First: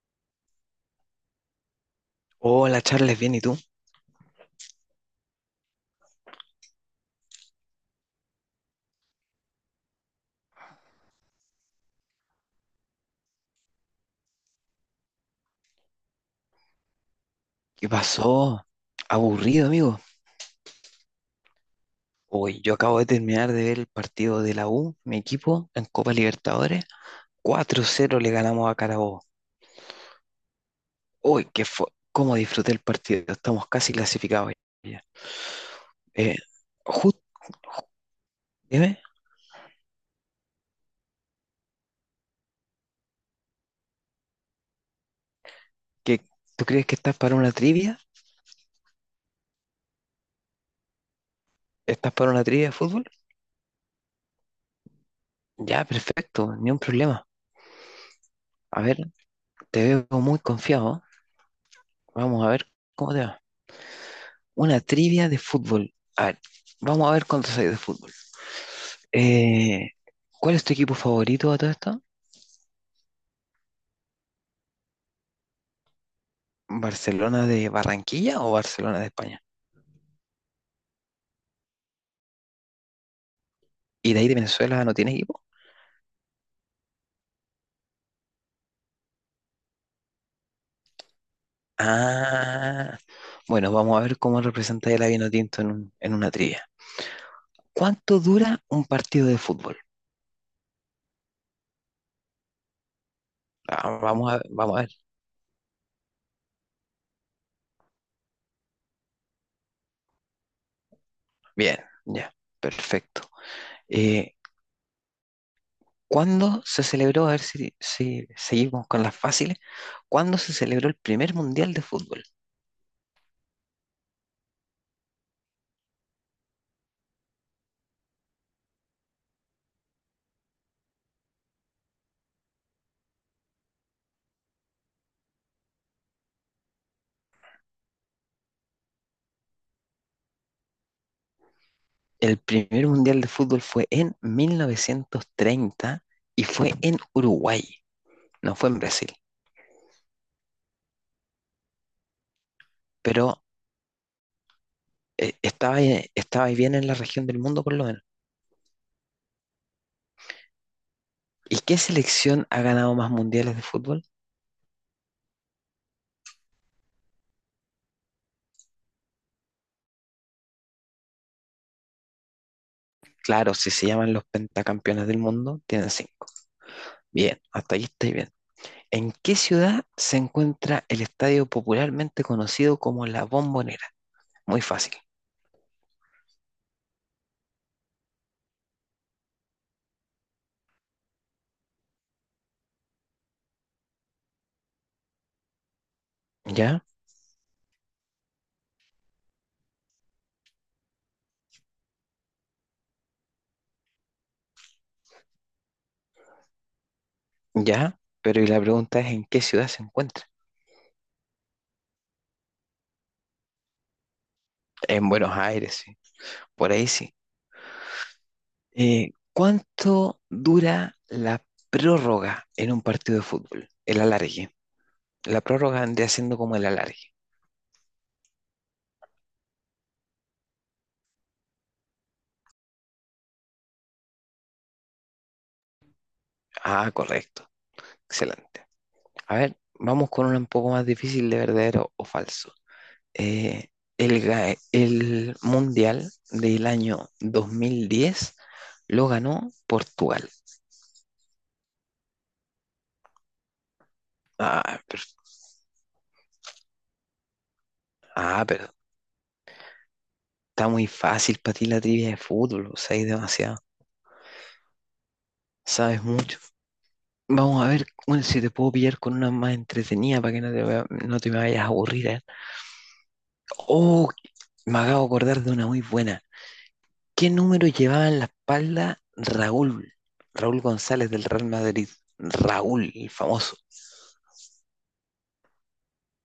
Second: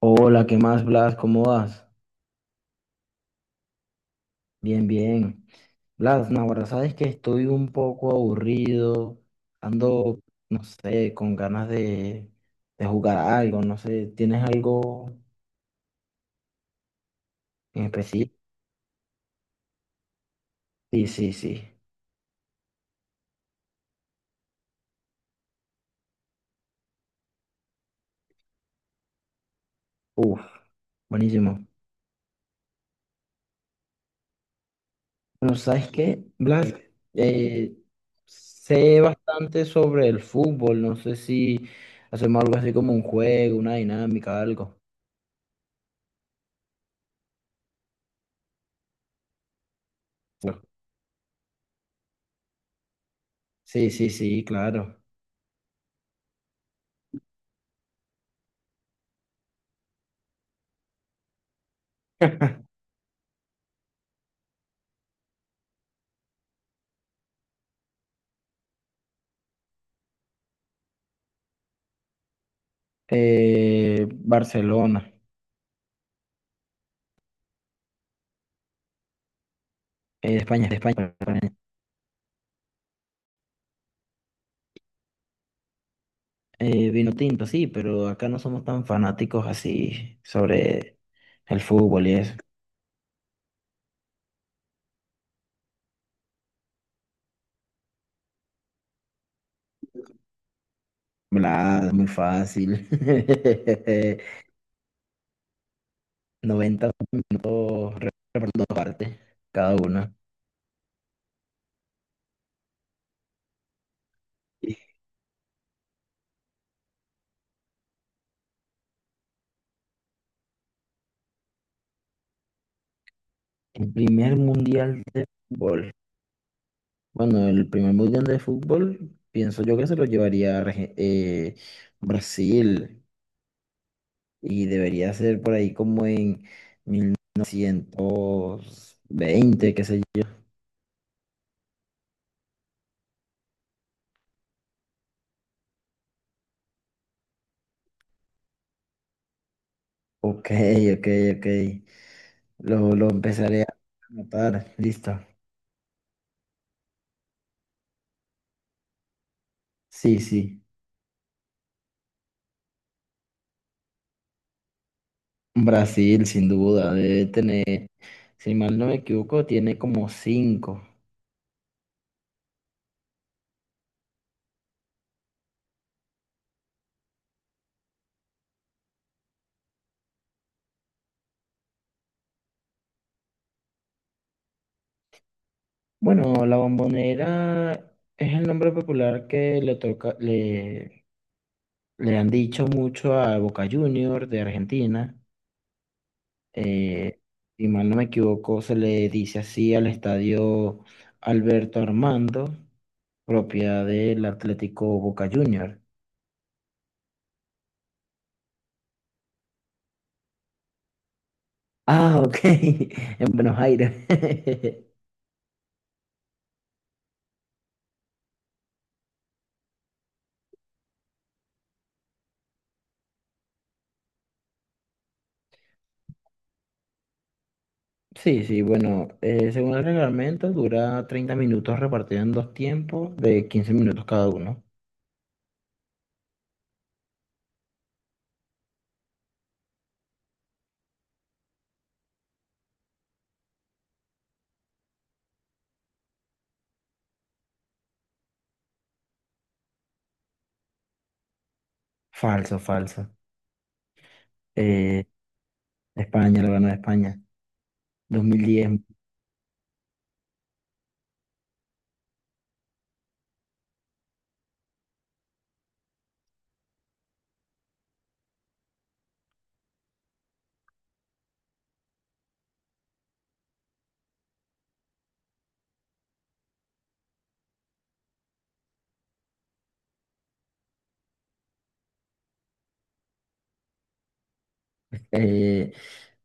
Hola, ¿qué más, Blas? ¿Cómo vas? Hola Charles, bien, ¿y tú? Bien, bien. Blas, no, ahora sabes que estoy un poco aburrido, ando, no sé, con ganas de jugar algo, no sé, ¿tienes algo en ¿Qué específico? pasó? Aburrido, amigo. Sí, sí, sí. Hoy yo acabo de terminar de ver el partido de la U, mi equipo, en Copa Libertadores. 4-0 le ganamos a Carabobo. Uf, Uy, buenísimo. qué fue. ¿Cómo disfruté el partido? Estamos casi clasificados ya. Bueno, ¿sabes qué, Eh, Blas? justo, Eh, dime, sé bastante sobre el fútbol, no sé si hacemos algo así como un juego, una dinámica, algo. ¿que tú crees que estás para una trivia? ¿Estás para una trivia de fútbol? Sí, sí, sí, claro. Ya, perfecto, ni un problema. A ver, te veo muy confiado. Vamos a ver cómo te va. Una trivia de fútbol. A ver, vamos a ver cuánto sabes de fútbol. Eh, ¿Cuál es tu equipo favorito a todo esto? Barcelona, ¿Barcelona de Barranquilla o Barcelona de España? De España, perdón. ¿Y de ahí de Venezuela no tiene equipo? Vino tinto, sí, pero acá no somos tan fanáticos así sobre el fútbol y eso. Ah, bueno, vamos a ver cómo representa el vino en, en una trivia. ¿Cuánto dura un partido de fútbol? Bla, muy fácil. Ah, vamos a ver. 90 puntos redondos aparte, cada uno. Bien, ya, perfecto. Eh, ¿Cuándo se celebró? A ver si seguimos con las fáciles. ¿Cuándo se celebró el primer mundial de fútbol? El primer mundial de fútbol. Bueno, el primer mundial de fútbol, pienso yo que se lo llevaría Brasil y debería ser por ahí como en 120 qué sé yo. El primer mundial de fútbol fue en 1930 y fue en Uruguay, no fue en Brasil, Ok, ok, ok. Lo pero empezaré a notar. Listo. Estaba ahí bien en la región del mundo por lo menos. Sí, sí. ¿Y qué selección ha ganado más mundiales de fútbol? Brasil, sin duda, debe tener, si mal no me equivoco, tiene como cinco. Claro, si se llaman los pentacampeones del mundo, tienen cinco. Bien, hasta ahí estáis bien. ¿En qué ciudad se encuentra el estadio popularmente conocido como La Bombonera? Muy fácil. Bueno, la Bombonera es el nombre popular que le toca, le han dicho mucho a Boca Juniors de Argentina. ¿Ya? eh, si mal no me equivoco, se le dice así al estadio Alberto Armando, propiedad del Atlético Boca Juniors. ¿Ya? Pero y la pregunta es, ¿en qué ciudad se encuentra? Ah, ok, en Buenos Aires. En Buenos Aires, sí. Por ahí sí. ¿Cuánto dura la prórroga en un partido de fútbol? El alargue. La prórroga vendría siendo como el alargue. Sí, sí, bueno, según el reglamento dura 30 minutos repartido en dos tiempos de 15 minutos cada uno. Ah, correcto. Excelente. A ver, vamos con una un poco más difícil de verdadero o falso. Eh, el Mundial del año 2010 lo ganó Portugal. Falso, falso. Ah, pero, Eh, España, lo ganó España. ah, pero 2010. está muy fácil para ti la trivia de fútbol, o sea, hay demasiado. Sabes mucho. Vamos a ver bueno, si te puedo pillar con una más entretenida para que no te me vayas a aburrir, ¿eh? Oh, me acabo de acordar de una muy buena. ¿Qué número llevaba en la espalda Raúl? Raúl González del Real Madrid. Raúl, el famoso. eh,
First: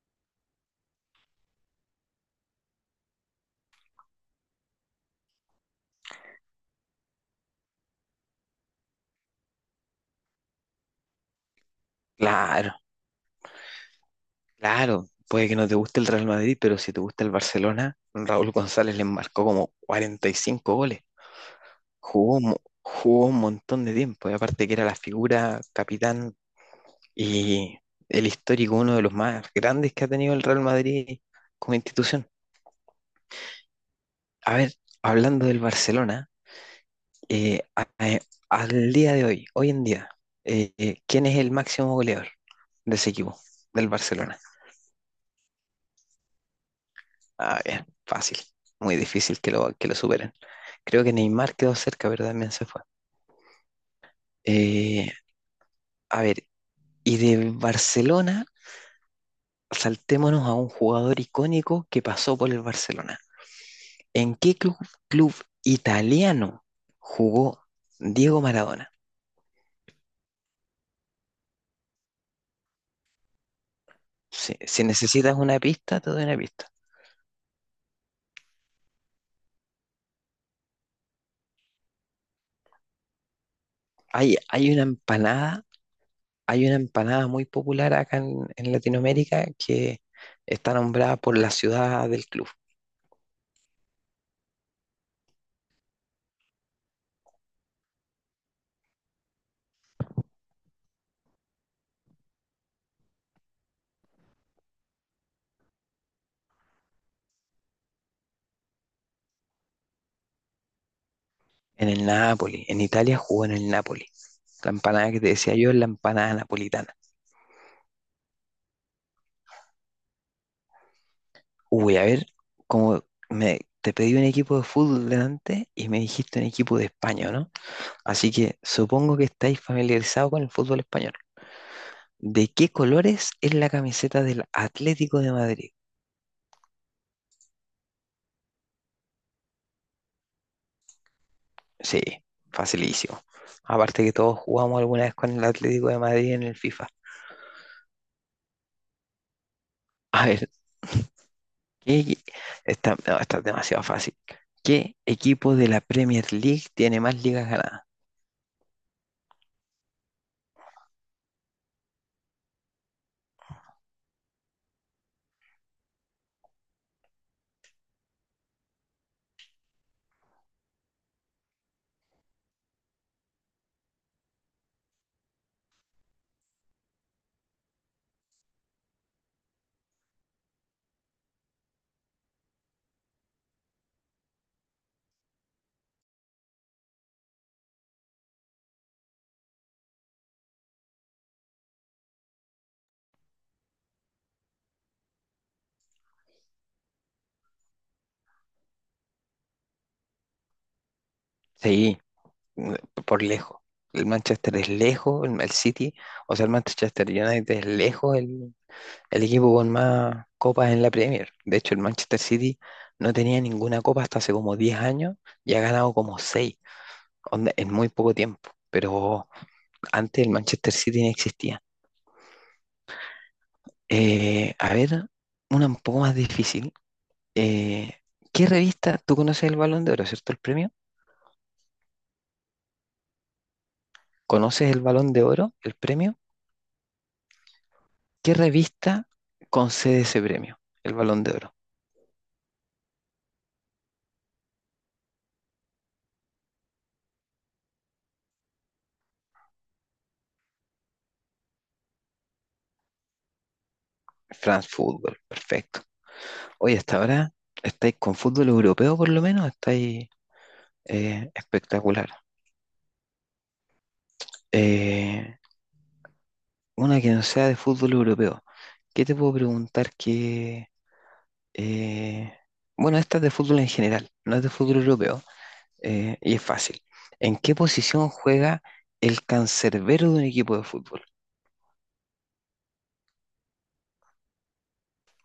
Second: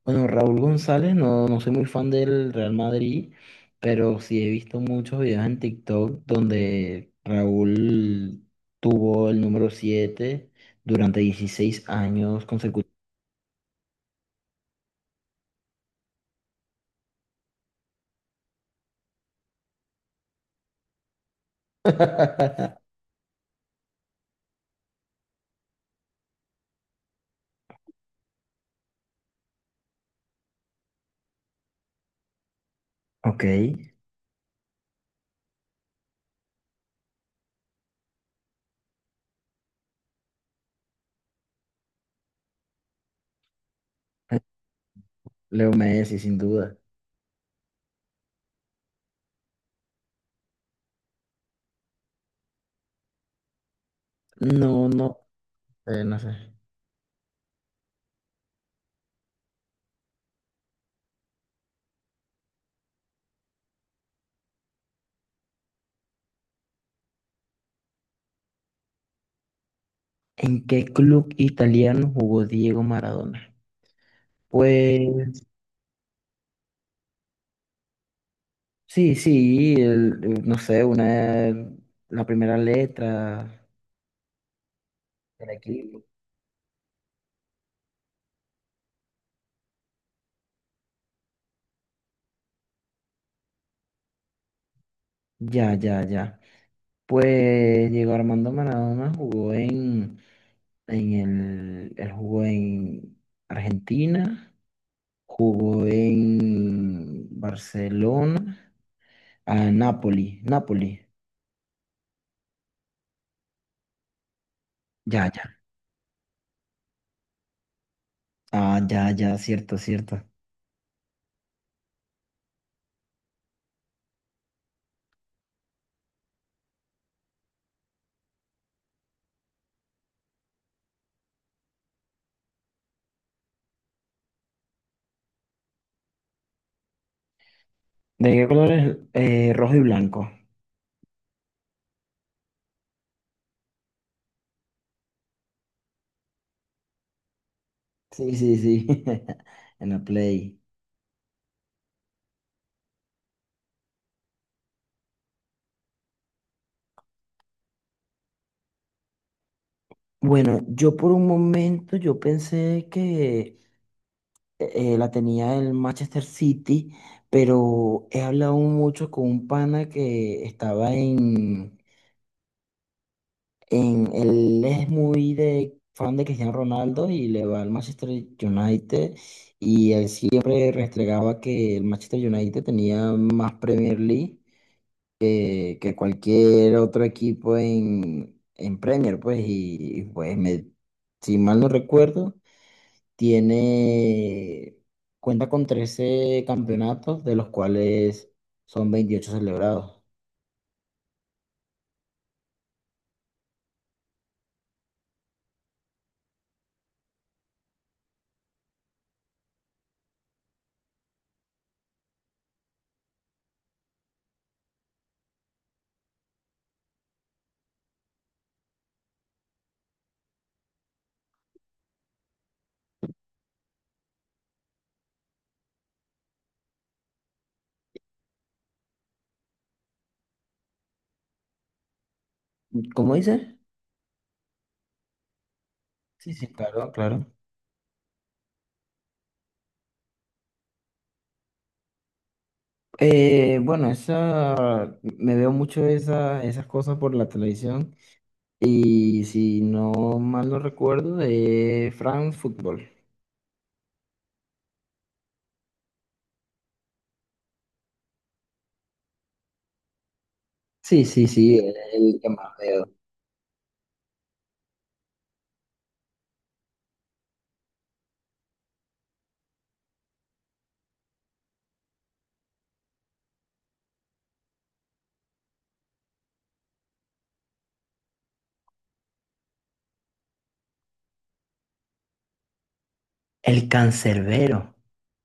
Bueno, Raúl González, no, no soy muy fan del Real Madrid, pero sí he visto muchos videos en TikTok donde Raúl tuvo el número 7 durante 16 años Claro, consecutivos. claro. Puede que no te guste el Real Madrid, pero si te gusta el Barcelona, Raúl González le marcó como 45 goles. Jugó, un mo- jugó un montón de tiempo. Y aparte que era la figura capitán y el histórico, uno de los más grandes que ha tenido el Real Madrid como institución. Ok, A ver, hablando del Barcelona, eh, a- eh, al día de hoy, hoy en día, ¿quién es el máximo goleador de ese equipo, del Barcelona? Leo Messi, sin duda. Ah, bien, fácil, muy difícil que que lo superen. Creo que Neymar quedó cerca, pero también se fue. No, Eh, no, no a sé. ver, y de Barcelona, saltémonos a un jugador icónico que pasó por el Barcelona. ¿En qué club italiano jugó Diego Maradona? ¿En qué club italiano jugó Diego Maradona? Si necesitas Pues una pista, te doy una pista. sí, sí, no sé, una, la primera letra Hay una del empanada equipo. hay una empanada muy popular acá en Latinoamérica que está nombrada por la ciudad del club, Ya, ya, ya. Pues Diego Armando Maradona jugó en él jugó en Argentina, jugó en Barcelona, a Napoli, Napoli, en el Napoli. En Italia jugó en el Napoli. La empanada que ya, te ya, decía yo es la empanada napolitana. ah, ya, ya, cierto, cierto. Uy, a ver, como te pedí un equipo de fútbol delante y me dijiste un equipo de España, ¿o no? Así que supongo que estáis familiarizados con el fútbol español. ¿De qué colores es la camiseta del Atlético de Madrid? ¿De qué color es? Rojo y blanco. Sí, facilísimo. Aparte que todos jugamos alguna vez con el Atlético de Madrid en el FIFA. Sí, sí, sí, en la A ver, Play. ¿qué equi- esta, no, esta es demasiado fácil. ¿Qué equipo de la Premier League tiene más ligas ganadas? Bueno, yo por un momento yo pensé que la tenía el Manchester City, pero he hablado mucho con un pana que estaba él es muy de fan de Cristiano Ronaldo y le va al Manchester United y él siempre restregaba que el Manchester United tenía más Premier League que cualquier otro equipo en Premier, pues, pues me, si mal no recuerdo. Tiene, cuenta con 13 campeonatos, de los cuales son 28 celebrados. Sí, mm, por lejos. El Manchester es lejos, el City, o sea, el Manchester United es lejos, el equipo con más copas en la Premier. De hecho, el Manchester City no tenía ninguna copa hasta hace como 10 años y ha ganado como 6, en muy poco tiempo. Pero antes el Manchester City no existía. A ver, una un poco más difícil. Eh, ¿Qué revista? Tú conoces el Balón de Oro, ¿cierto? El premio. ¿Cómo dice? ¿Conoces el Balón de Oro, el premio? Sí, sí, claro, claro. ¿Qué revista concede ese premio? El Balón de Oro. Bueno, me veo mucho esas cosas por la televisión y si no mal no recuerdo, de France Football. France Football, perfecto. Oye, hasta ahora estáis con fútbol europeo por lo menos, estáis Sí, sí, sí, el, espectacular. el que más veo. Eh, una que no sea de fútbol europeo. ¿Qué te puedo preguntar que... eh, bueno, esta es de fútbol en general, no es de fútbol europeo, y es fácil. ¿En qué posición juega el cancerbero de un equipo de fútbol? El cancerbero.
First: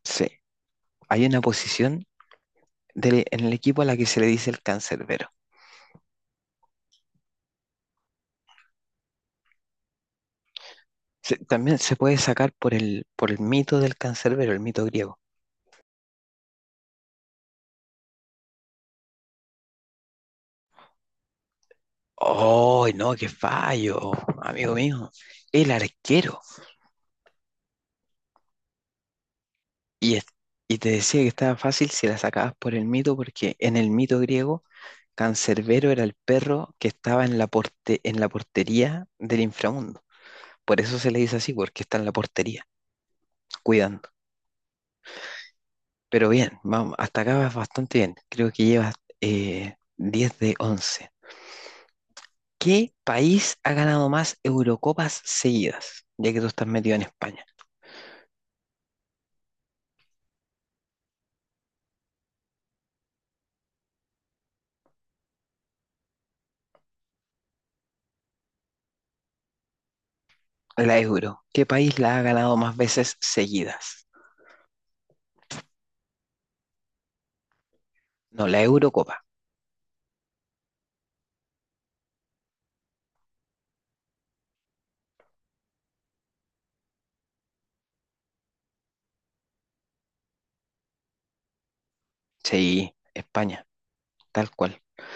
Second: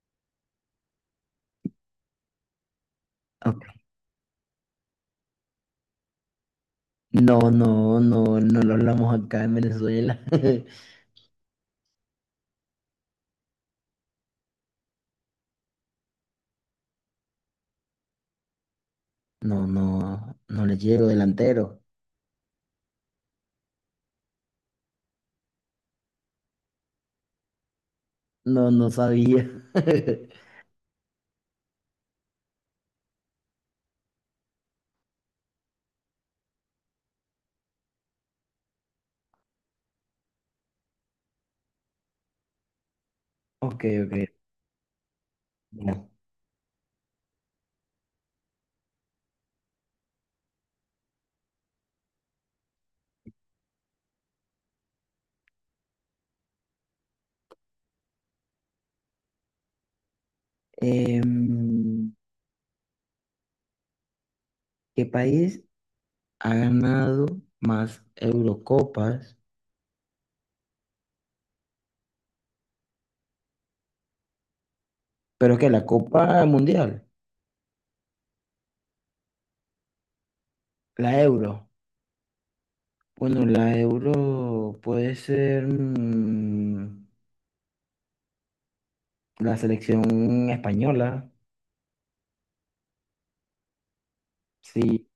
Sí, hay una posición en el Ok. equipo a la que se le dice el cancerbero. No, no, no, no lo hablamos acá en Venezuela. También se puede sacar por por el mito del cancerbero, el mito griego. No, no, no le llego delantero. ¡Oh, no, qué fallo, amigo mío! El arquero. No, no sabía. Y, es- y te decía que estaba fácil si la sacabas por el mito, porque en el mito griego, Cancerbero era el perro que estaba en en la portería del inframundo. Por eso se le dice así, porque está en la portería, Ok, cuidando. ok. Mira. Pero bien, vamos, hasta acá vas bastante bien. Creo que llevas 10 de once. ¿Qué país ha ganado más Eurocopas seguidas? Ya que tú estás metido en España. Em, ¿qué país ha ganado más Eurocopas? La Euro. ¿Qué país la ha ganado más veces seguidas? Pero que la Copa Mundial, No, la Eurocopa. la Euro. Bueno, la Euro puede ser la selección española. Sí, España, tal cual. Sí,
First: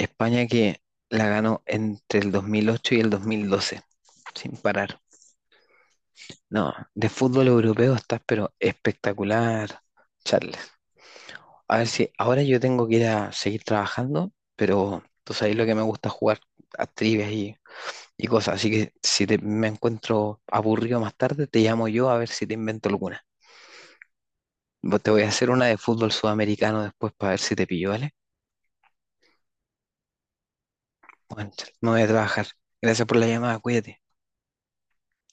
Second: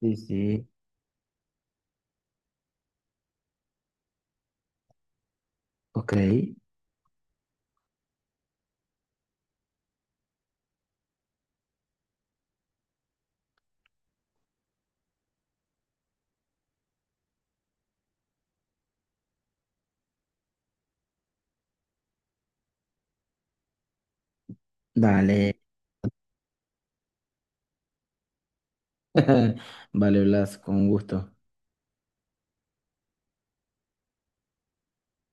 sí, sí. que la ganó entre el 2008 y el 2012, sin parar. Ok, No, de fútbol europeo estás, pero espectacular, Charles. A ver si ahora yo tengo que ir a seguir trabajando, pero tú sabes lo que me gusta jugar a trivias y cosas. Así que si me encuentro aburrido más tarde, te llamo yo a ver si te invento alguna. Vos Te voy a dale. hacer una de fútbol sudamericano después para ver si te pillo, ¿vale? Vale, Blas, con gusto. Bueno, Charles, me voy a trabajar. Gracias por la llamada, cuídate.